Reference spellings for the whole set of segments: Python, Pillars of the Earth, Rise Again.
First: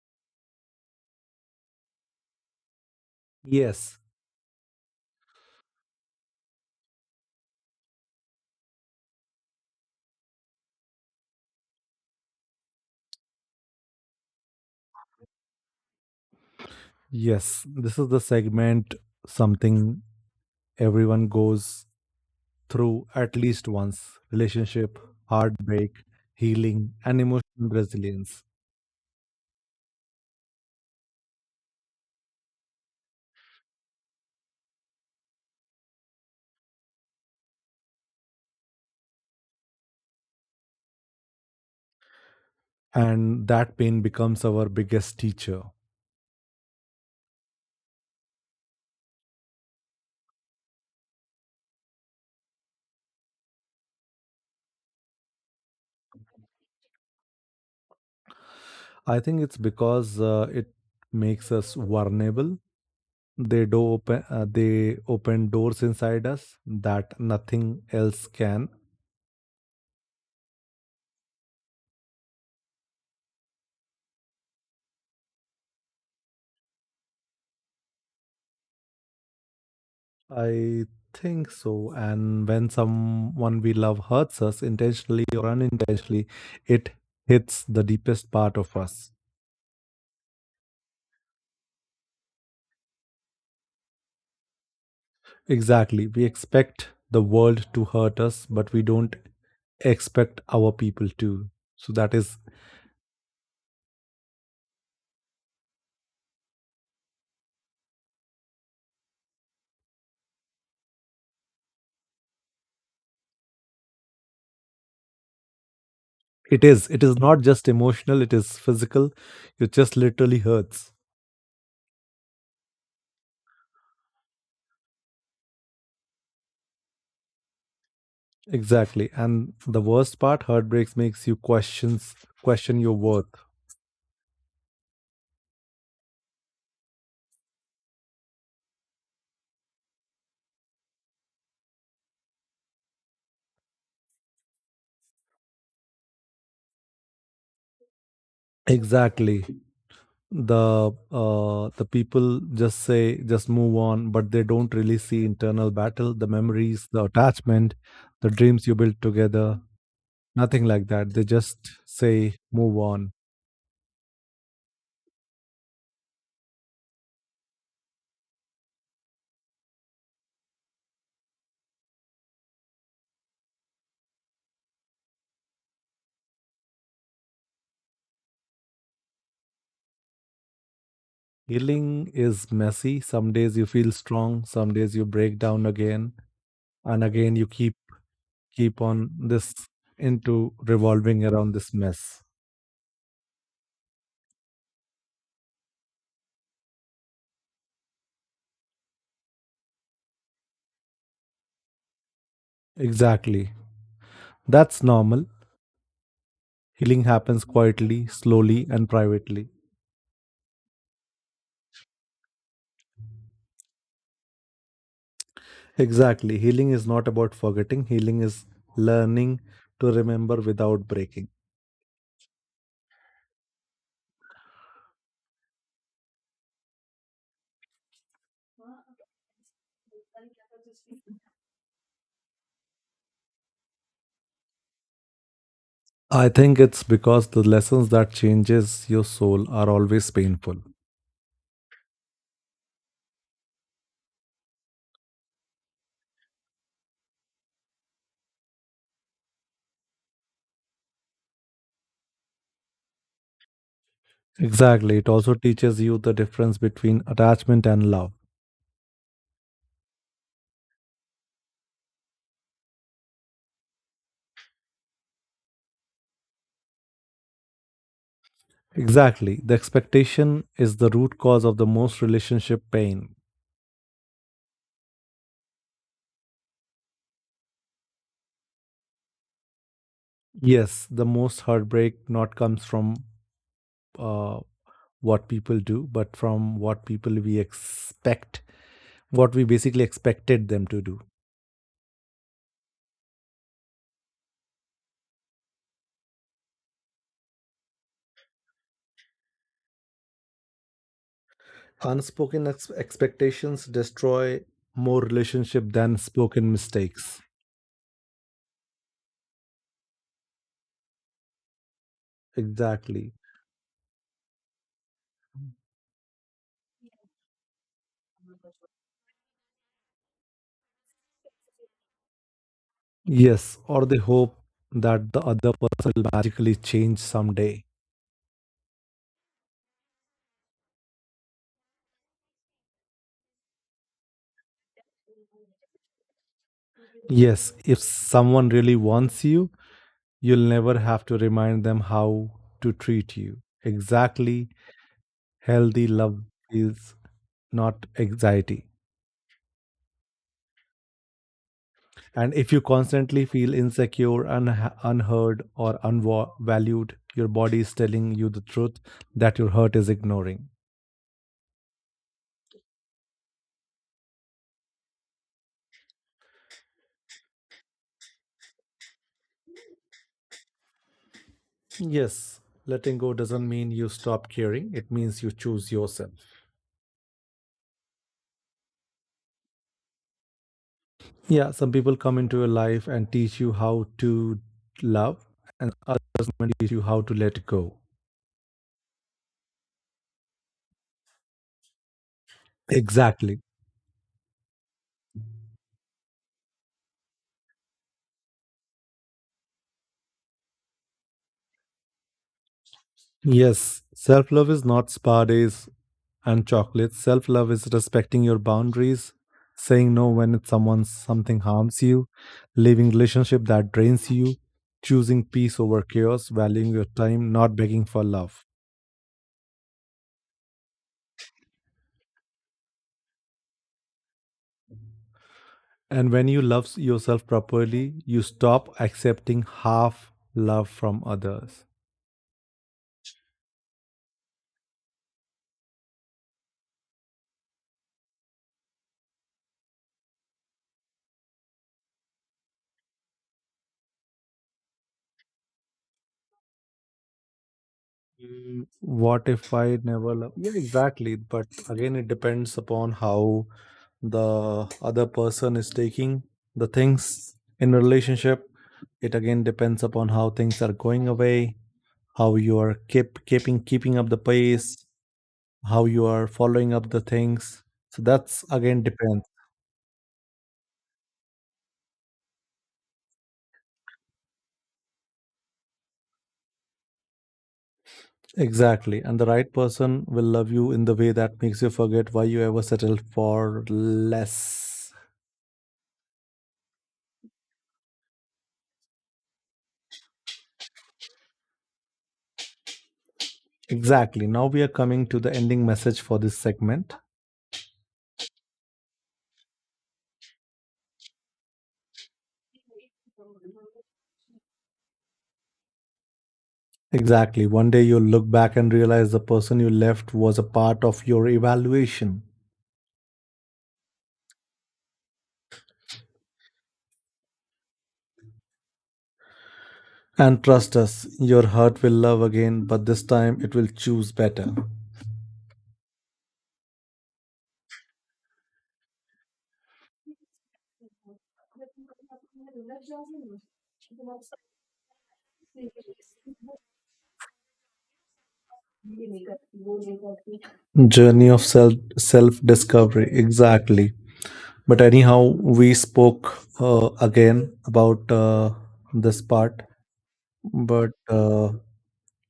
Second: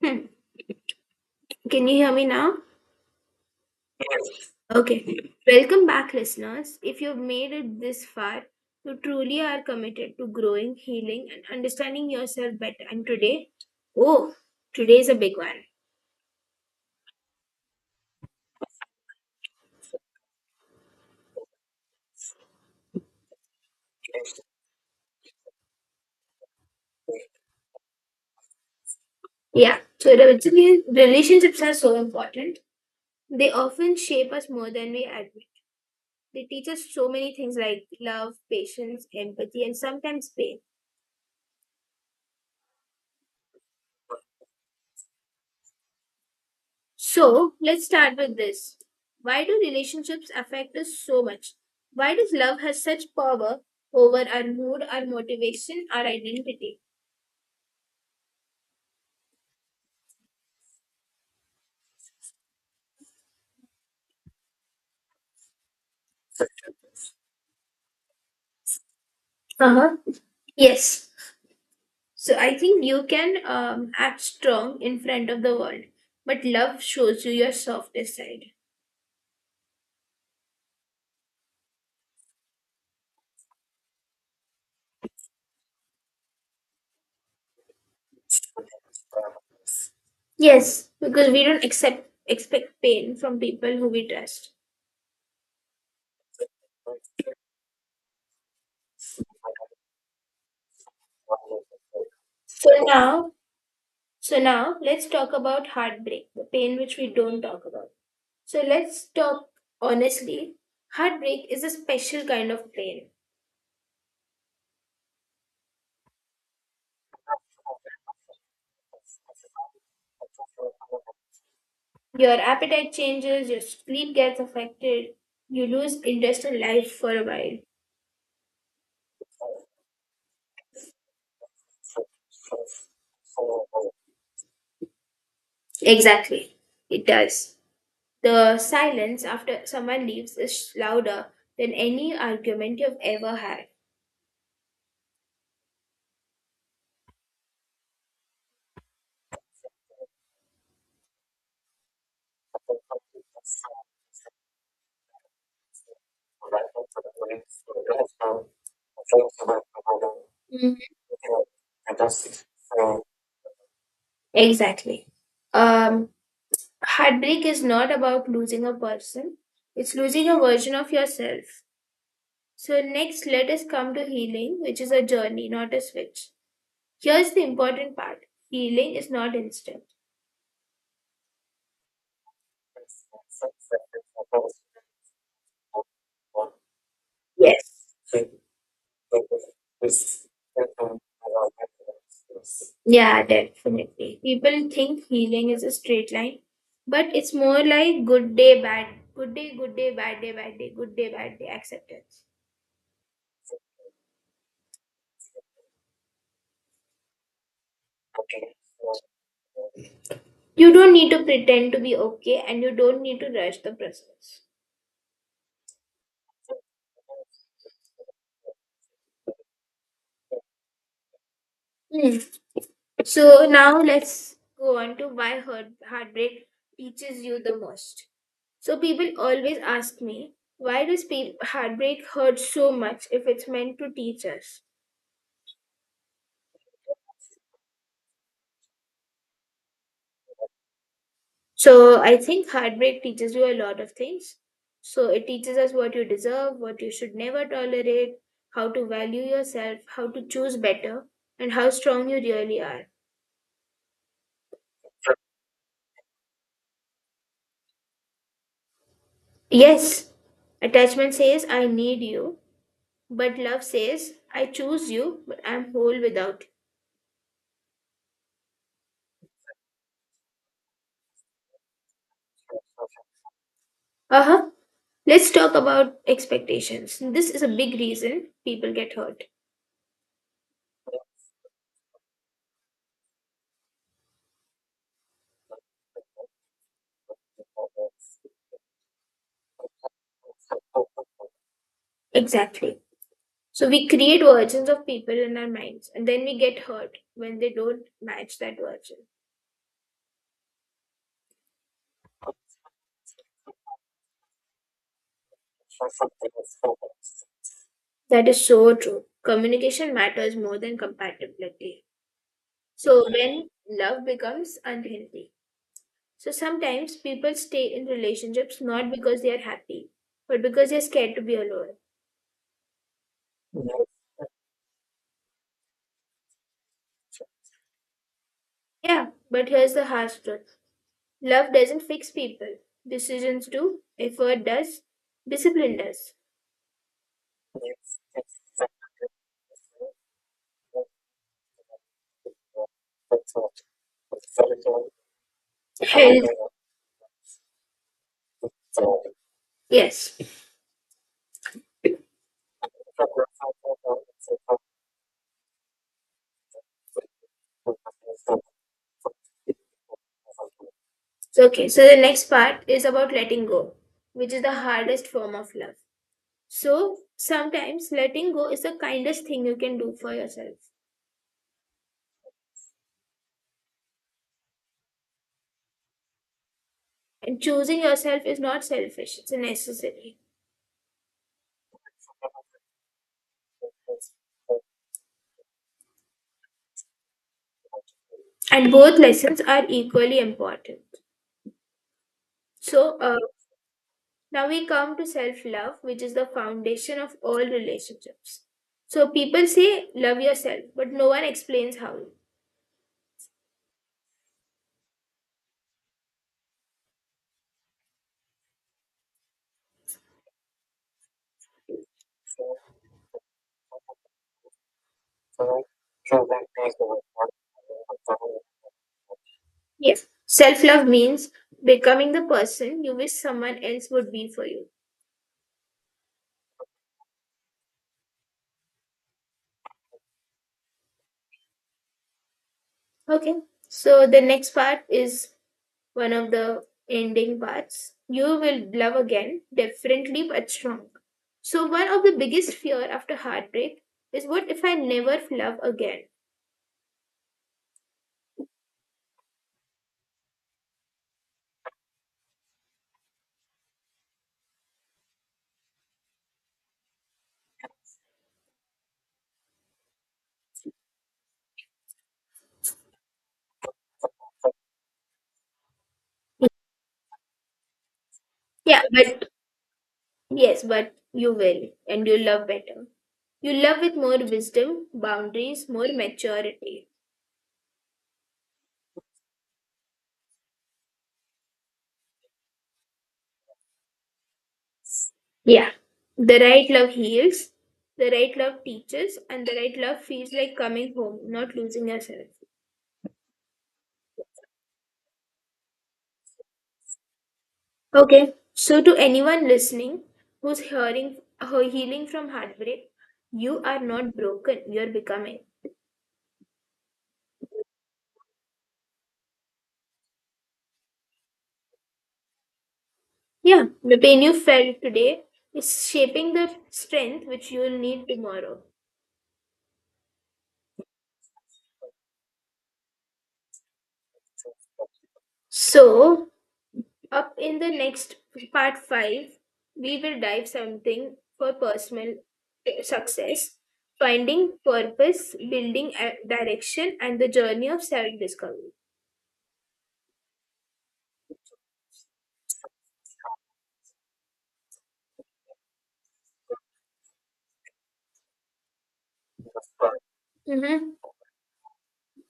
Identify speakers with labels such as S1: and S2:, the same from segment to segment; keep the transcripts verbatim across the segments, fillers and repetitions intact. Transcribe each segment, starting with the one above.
S1: Hmm. Can you hear me now?
S2: Yes,
S1: Okay. Welcome back, listeners. If you've made it this far, you truly are committed to growing, healing, and understanding yourself better. And today, oh, today's a big one.
S2: yes. This is the segment, something everyone goes through at least once: relationship, heartbreak, healing, and emotional resilience.
S1: Yeah. So, basically, relationships are so important. They often shape us more than we admit. They teach us so many things like love, patience, empathy, and sometimes pain.
S2: And that pain becomes our biggest teacher.
S1: So let's start with this. Why do relationships affect us so much? Why does love has such power over our mood, our motivation, our identity?
S2: I think it's because uh, it makes us vulnerable. They do open, uh, they open doors inside us that nothing else can.
S1: Uh-huh. Yes. So I think you can um, act strong in front of the world, but love shows you your softest side.
S2: I think so. And when someone we love hurts us intentionally or unintentionally, it hits the deepest part of us.
S1: Yes, because we don't accept expect pain from people who we trust.
S2: Exactly. We expect the world to hurt us, but we don't expect our people to. So that is,
S1: So now, so now let's talk about heartbreak, the pain which we don't talk about. So let's talk honestly. Heartbreak is a special kind of pain.
S2: it is, it is not just emotional, it is physical. It just literally hurts.
S1: Your appetite changes, your sleep gets affected, you lose interest in life for a while.
S2: Exactly. And the worst part, heartbreaks makes you questions question your worth.
S1: Exactly, it does. The silence after someone leaves is louder than any argument you've ever had.
S2: Exactly. the uh, the people just say just move on, but they don't really see internal battle, the memories, the attachment, the dreams you built together. Nothing
S1: Mm.
S2: like that. They just say move on.
S1: Exactly. Um, Heartbreak is not about losing a person, it's losing a version of yourself. So, next, let us come to healing, which is a journey, not a switch. Here's the important part healing is not instant.
S2: Healing is messy. Some days you feel strong, some days you break down again and again. You keep
S1: Yes.
S2: keep on this, into revolving around this mess.
S1: Yeah, definitely. People think healing is a straight line, but it's more like good day, bad, good day, good day, bad day, bad day, good day, bad day, acceptance.
S2: Exactly, that's normal. Healing happens quietly, slowly, and privately.
S1: You don't need to pretend to be okay and you don't need to rush the process.
S2: Exactly. Healing is not about forgetting, healing is learning to remember without breaking.
S1: Hmm. So now let's go on to why heart, heartbreak teaches you the most. So people always ask me, why does pe- heartbreak hurt so much if it's meant to teach us?
S2: I think it's because the lessons that changes your soul are always painful.
S1: So I think heartbreak teaches you a lot of things. So it teaches us what you deserve, what you should never tolerate, how to value yourself, how to choose better, and how strong you really are.
S2: Exactly. It also teaches you the difference between attachment and love.
S1: Yes, attachment says I need you, but love says I choose you, but I'm whole without you.
S2: Exactly. The expectation is the root cause of the most relationship pain.
S1: Uh-huh. Let's talk about expectations. This is a big reason people get hurt.
S2: Yes, the most heartbreak not comes from uh, what people do, but from what people we expect, what we basically expected them to do.
S1: Exactly. So we create versions of people in our minds and then we get hurt when they don't match that version.
S2: Unspoken ex- expectations destroy more relationship than spoken mistakes.
S1: That is so true. Communication matters more than compatibility. So
S2: Exactly.
S1: when love becomes unhealthy, so sometimes people stay in relationships not because they are happy, but because they're scared to be alone.
S2: Yes, or the hope that the other person will magically change someday.
S1: Yeah, but here's the harsh truth. Love doesn't fix people. Decisions do, effort does, discipline does.
S2: Yes, if someone really wants you, you'll never have to remind them how to treat you. Exactly. Healthy love
S1: Health.
S2: is not anxiety.
S1: Yes.
S2: And if you constantly feel insecure, unha- unheard, or unvalued, your body is telling you the truth that your heart is ignoring.
S1: So okay, so the next part is about letting go, which is the hardest form of love. So sometimes letting go is the kindest thing you can do for yourself.
S2: Yes, letting go doesn't mean you stop caring, it means you choose yourself.
S1: And choosing yourself is not selfish, it's necessary.
S2: Yeah, some people come into your life and teach you how to love, and others teach you how to let go.
S1: And both lessons are equally important. So uh,
S2: Exactly.
S1: now we come to self love, which is the foundation of all relationships. So people say, love yourself, but no one explains how.
S2: Yes, self love is not spa days and chocolate. Self love is respecting your boundaries, saying no when it's someone something harms you, leaving relationship that drains you, choosing peace over chaos, valuing your time, not begging for love.
S1: Yes. Self love means becoming the person you wish someone else would be for you.
S2: And when you love yourself properly, you stop accepting half love from others.
S1: Okay. So the next part is one of the ending parts. You will love again, differently but strong. So, one of the biggest fear after heartbreak is what if I never love again?
S2: Mm, what if I never love? Yeah, exactly. But again, it depends upon how the other person is taking the things in a relationship. It again depends upon how things are going away, how you are keep keeping keeping up the pace, how you are following up the things. So that's
S1: Yeah,
S2: again depends.
S1: but Yes, but you will, and you love better. You love with more wisdom, boundaries, more maturity.
S2: Exactly, and the right person will love you in the way that makes you forget why you ever settled for less.
S1: Yeah, the right love heals, the right love teaches, and the right love feels like coming home, not losing yourself.
S2: Exactly, now we are coming to the ending message for this segment.
S1: Okay, so to anyone listening who's hearing her healing from heartbreak, you are not broken, you're becoming.
S2: Exactly, one day you'll look back and realize the person you left was a part of your evaluation.
S1: Yeah, the pain you felt today is shaping the strength which you'll need tomorrow.
S2: And trust us, your heart will love again, but this time it will choose better.
S1: So, up in the next part five, we will dive something for personal eh, success, finding purpose, building a direction, and the journey of self discovery.
S2: Journey of self self discovery, exactly. But anyhow, we spoke uh, again about uh, this part.
S1: Mm-hmm.
S2: But uh,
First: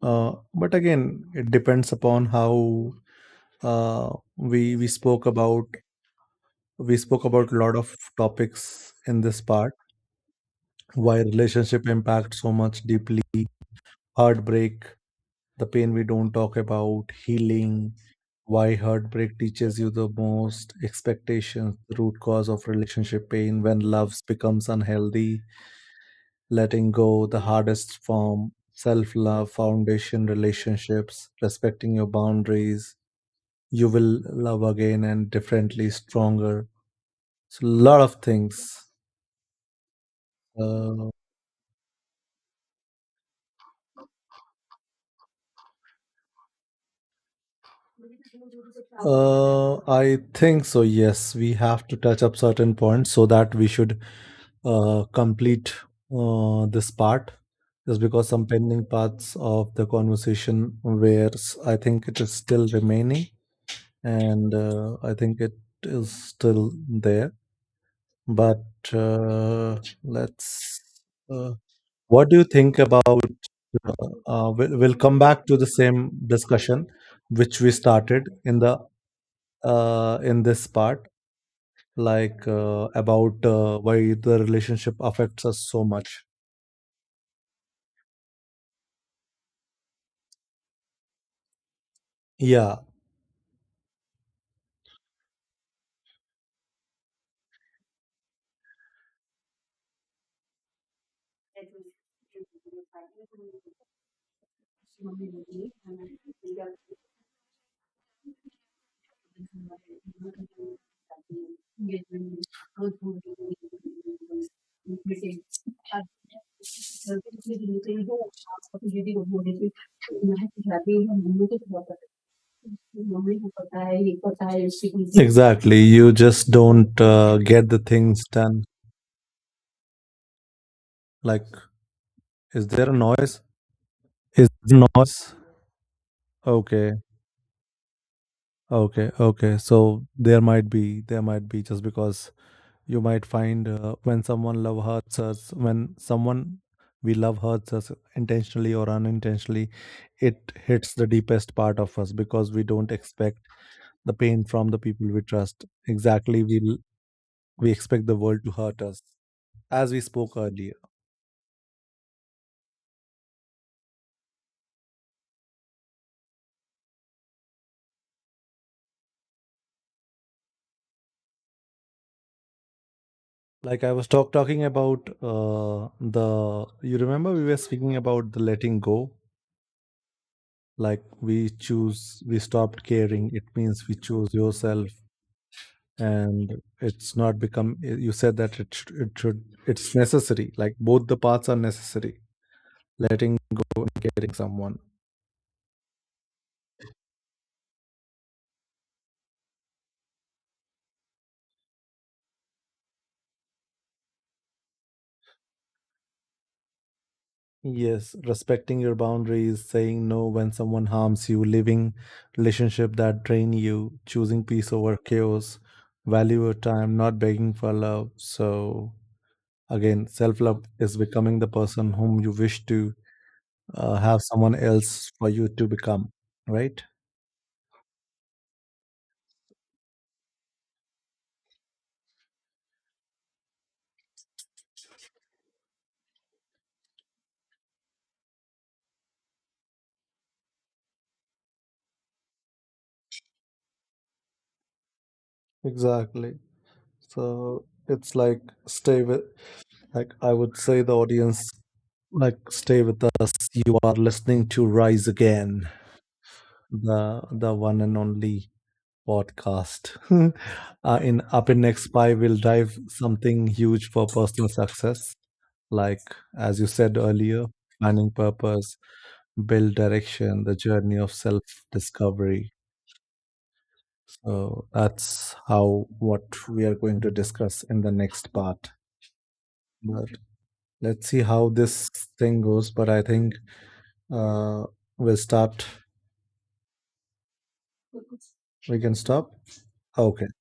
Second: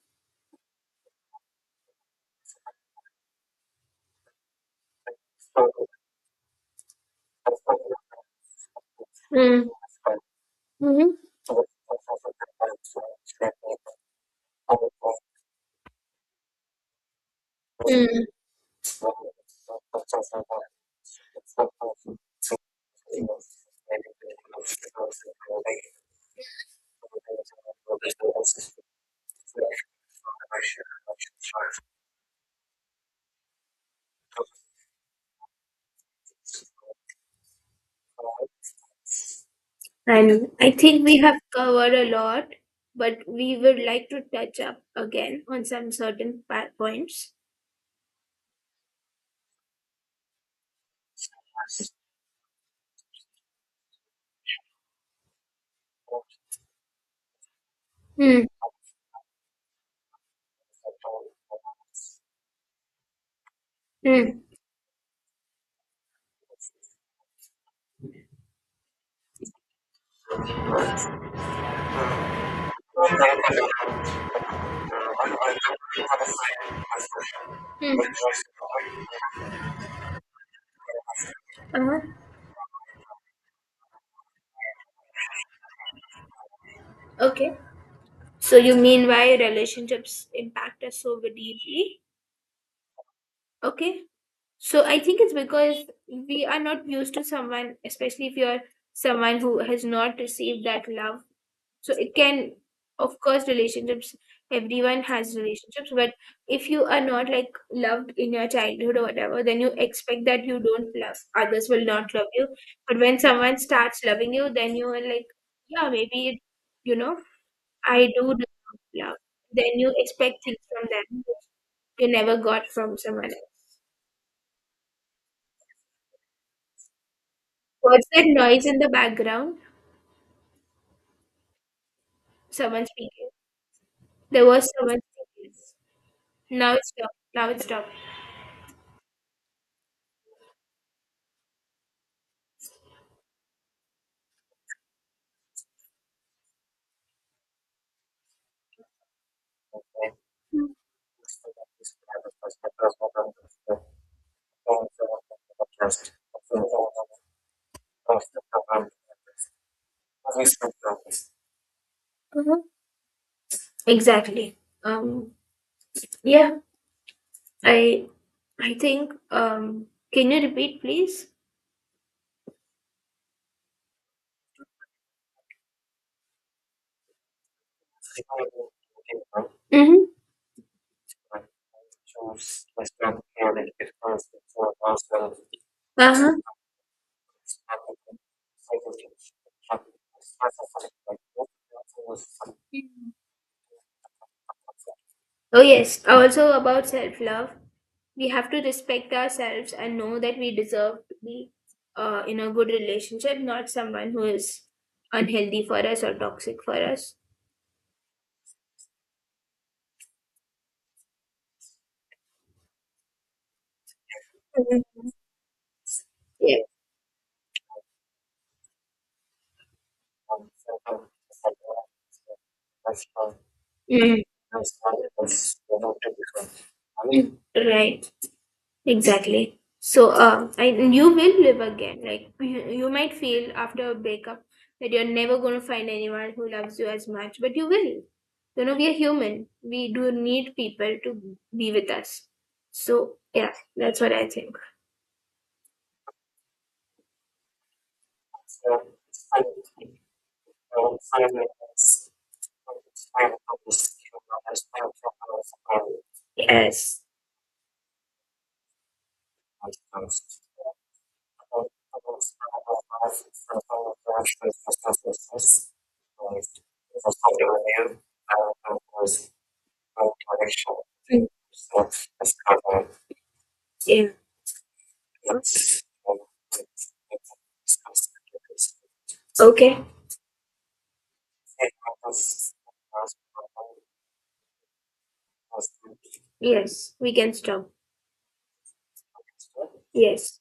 S2: uh, but again, it depends upon how uh, we we spoke about, we spoke about a lot of topics in this
S1: Mm.
S2: part.
S1: Mm-hmm.
S2: Why relationship impacts so much deeply, heartbreak, the pain we don't talk about, healing,
S1: Mm.
S2: why heartbreak teaches you the most, expectations, the root cause of relationship pain, when love becomes unhealthy, letting go, the hardest form, self love, foundation, relationships, respecting your boundaries, you will love again and differently, stronger. So, a lot of things.
S1: And I think
S2: Uh,
S1: we have covered a lot, but we would like to touch up again on some certain pa- points.
S2: uh, I think so, yes. We have to touch up certain points so that we should uh, complete uh, this part, just because
S1: Hmm.
S2: some pending parts of the conversation where s- I think it is still remaining,
S1: Hmm.
S2: and uh, I think it is still there. But uh, let's. Uh, what do you think about? Uh, uh, we'll, we'll come back to the same discussion which we
S1: Hmm.
S2: started in the uh, in this part,
S1: Uh-huh.
S2: like uh, about uh, why the relationship affects us so much.
S1: Okay. So you mean why relationships impact us so deeply?
S2: Yeah,
S1: Okay. So I think it's because we are not used to someone, especially if you're someone who has not received that love, so it can, of course, relationships, everyone has relationships, but if you are not like loved in your childhood or whatever, then you expect that you don't love, others will not love you, but when someone starts loving you, then you are like, yeah maybe it, you know, I do deserve love, then you expect things from them you never got from someone else.
S2: exactly. You just don't uh, get the
S1: What's
S2: things
S1: that
S2: done.
S1: noise in the background?
S2: Like, is
S1: Someone
S2: there a
S1: speaking.
S2: noise?
S1: There
S2: Is
S1: was
S2: there
S1: someone.
S2: noise?
S1: Now it's
S2: Okay,
S1: stopped, now it's stopped.
S2: okay, okay. So there might be, there might be, just because you might find uh, when someone love hurts us, when someone we love hurts us intentionally or unintentionally, it hits the deepest part of us because we don't expect the pain from the people we trust. Exactly, we l- we expect the world to hurt us, as we spoke earlier.
S1: Mhm. Exactly. um yeah, I I think um can you repeat please?
S2: Like, I was talk- talking about uh, the, you remember we were speaking about the letting go,
S1: Mm-hmm.
S2: like we choose, we stopped caring, it means we choose yourself.
S1: Uh-huh.
S2: And it's not become, eh, you said that it should, it should, it's necessary, like both the paths are necessary, letting go and caring someone.
S1: Oh yes, also about self-love. We have to respect ourselves and know that we deserve to be uh, in a good relationship, not someone who is unhealthy for us or toxic for us.
S2: Yes, respecting your boundaries, saying no when someone harms you, living relationship that drain you, choosing peace over
S1: Mhm.
S2: chaos, value your
S1: Yeah.
S2: time, not begging for love. So again, self-love is becoming the person whom you wish to uh, have someone else for you to become, right?
S1: Mm. Right. Exactly. So, uh, I, and you will live again. Like, you, you might feel after a breakup that you're never going to find anyone who loves you as much, but you will. You know, we are human. We do need people to be with us. So, yeah, that's what I think.
S2: Exactly. So it's like stay with, like I would say the audience, like stay with us. You are listening to Rise Again,
S1: Yes.
S2: the the one and only podcast. Uh, in up in next pie, we'll dive something huge for personal success, like as you said earlier, planning purpose, build direction, the journey of self discovery.
S1: Yeah.
S2: So that's how what we are going to discuss in the next part.
S1: Okay.
S2: But let's see how this thing goes. But I think uh, we'll start.
S1: Yes, we can stop.
S2: We can stop. Okay.
S1: Yes.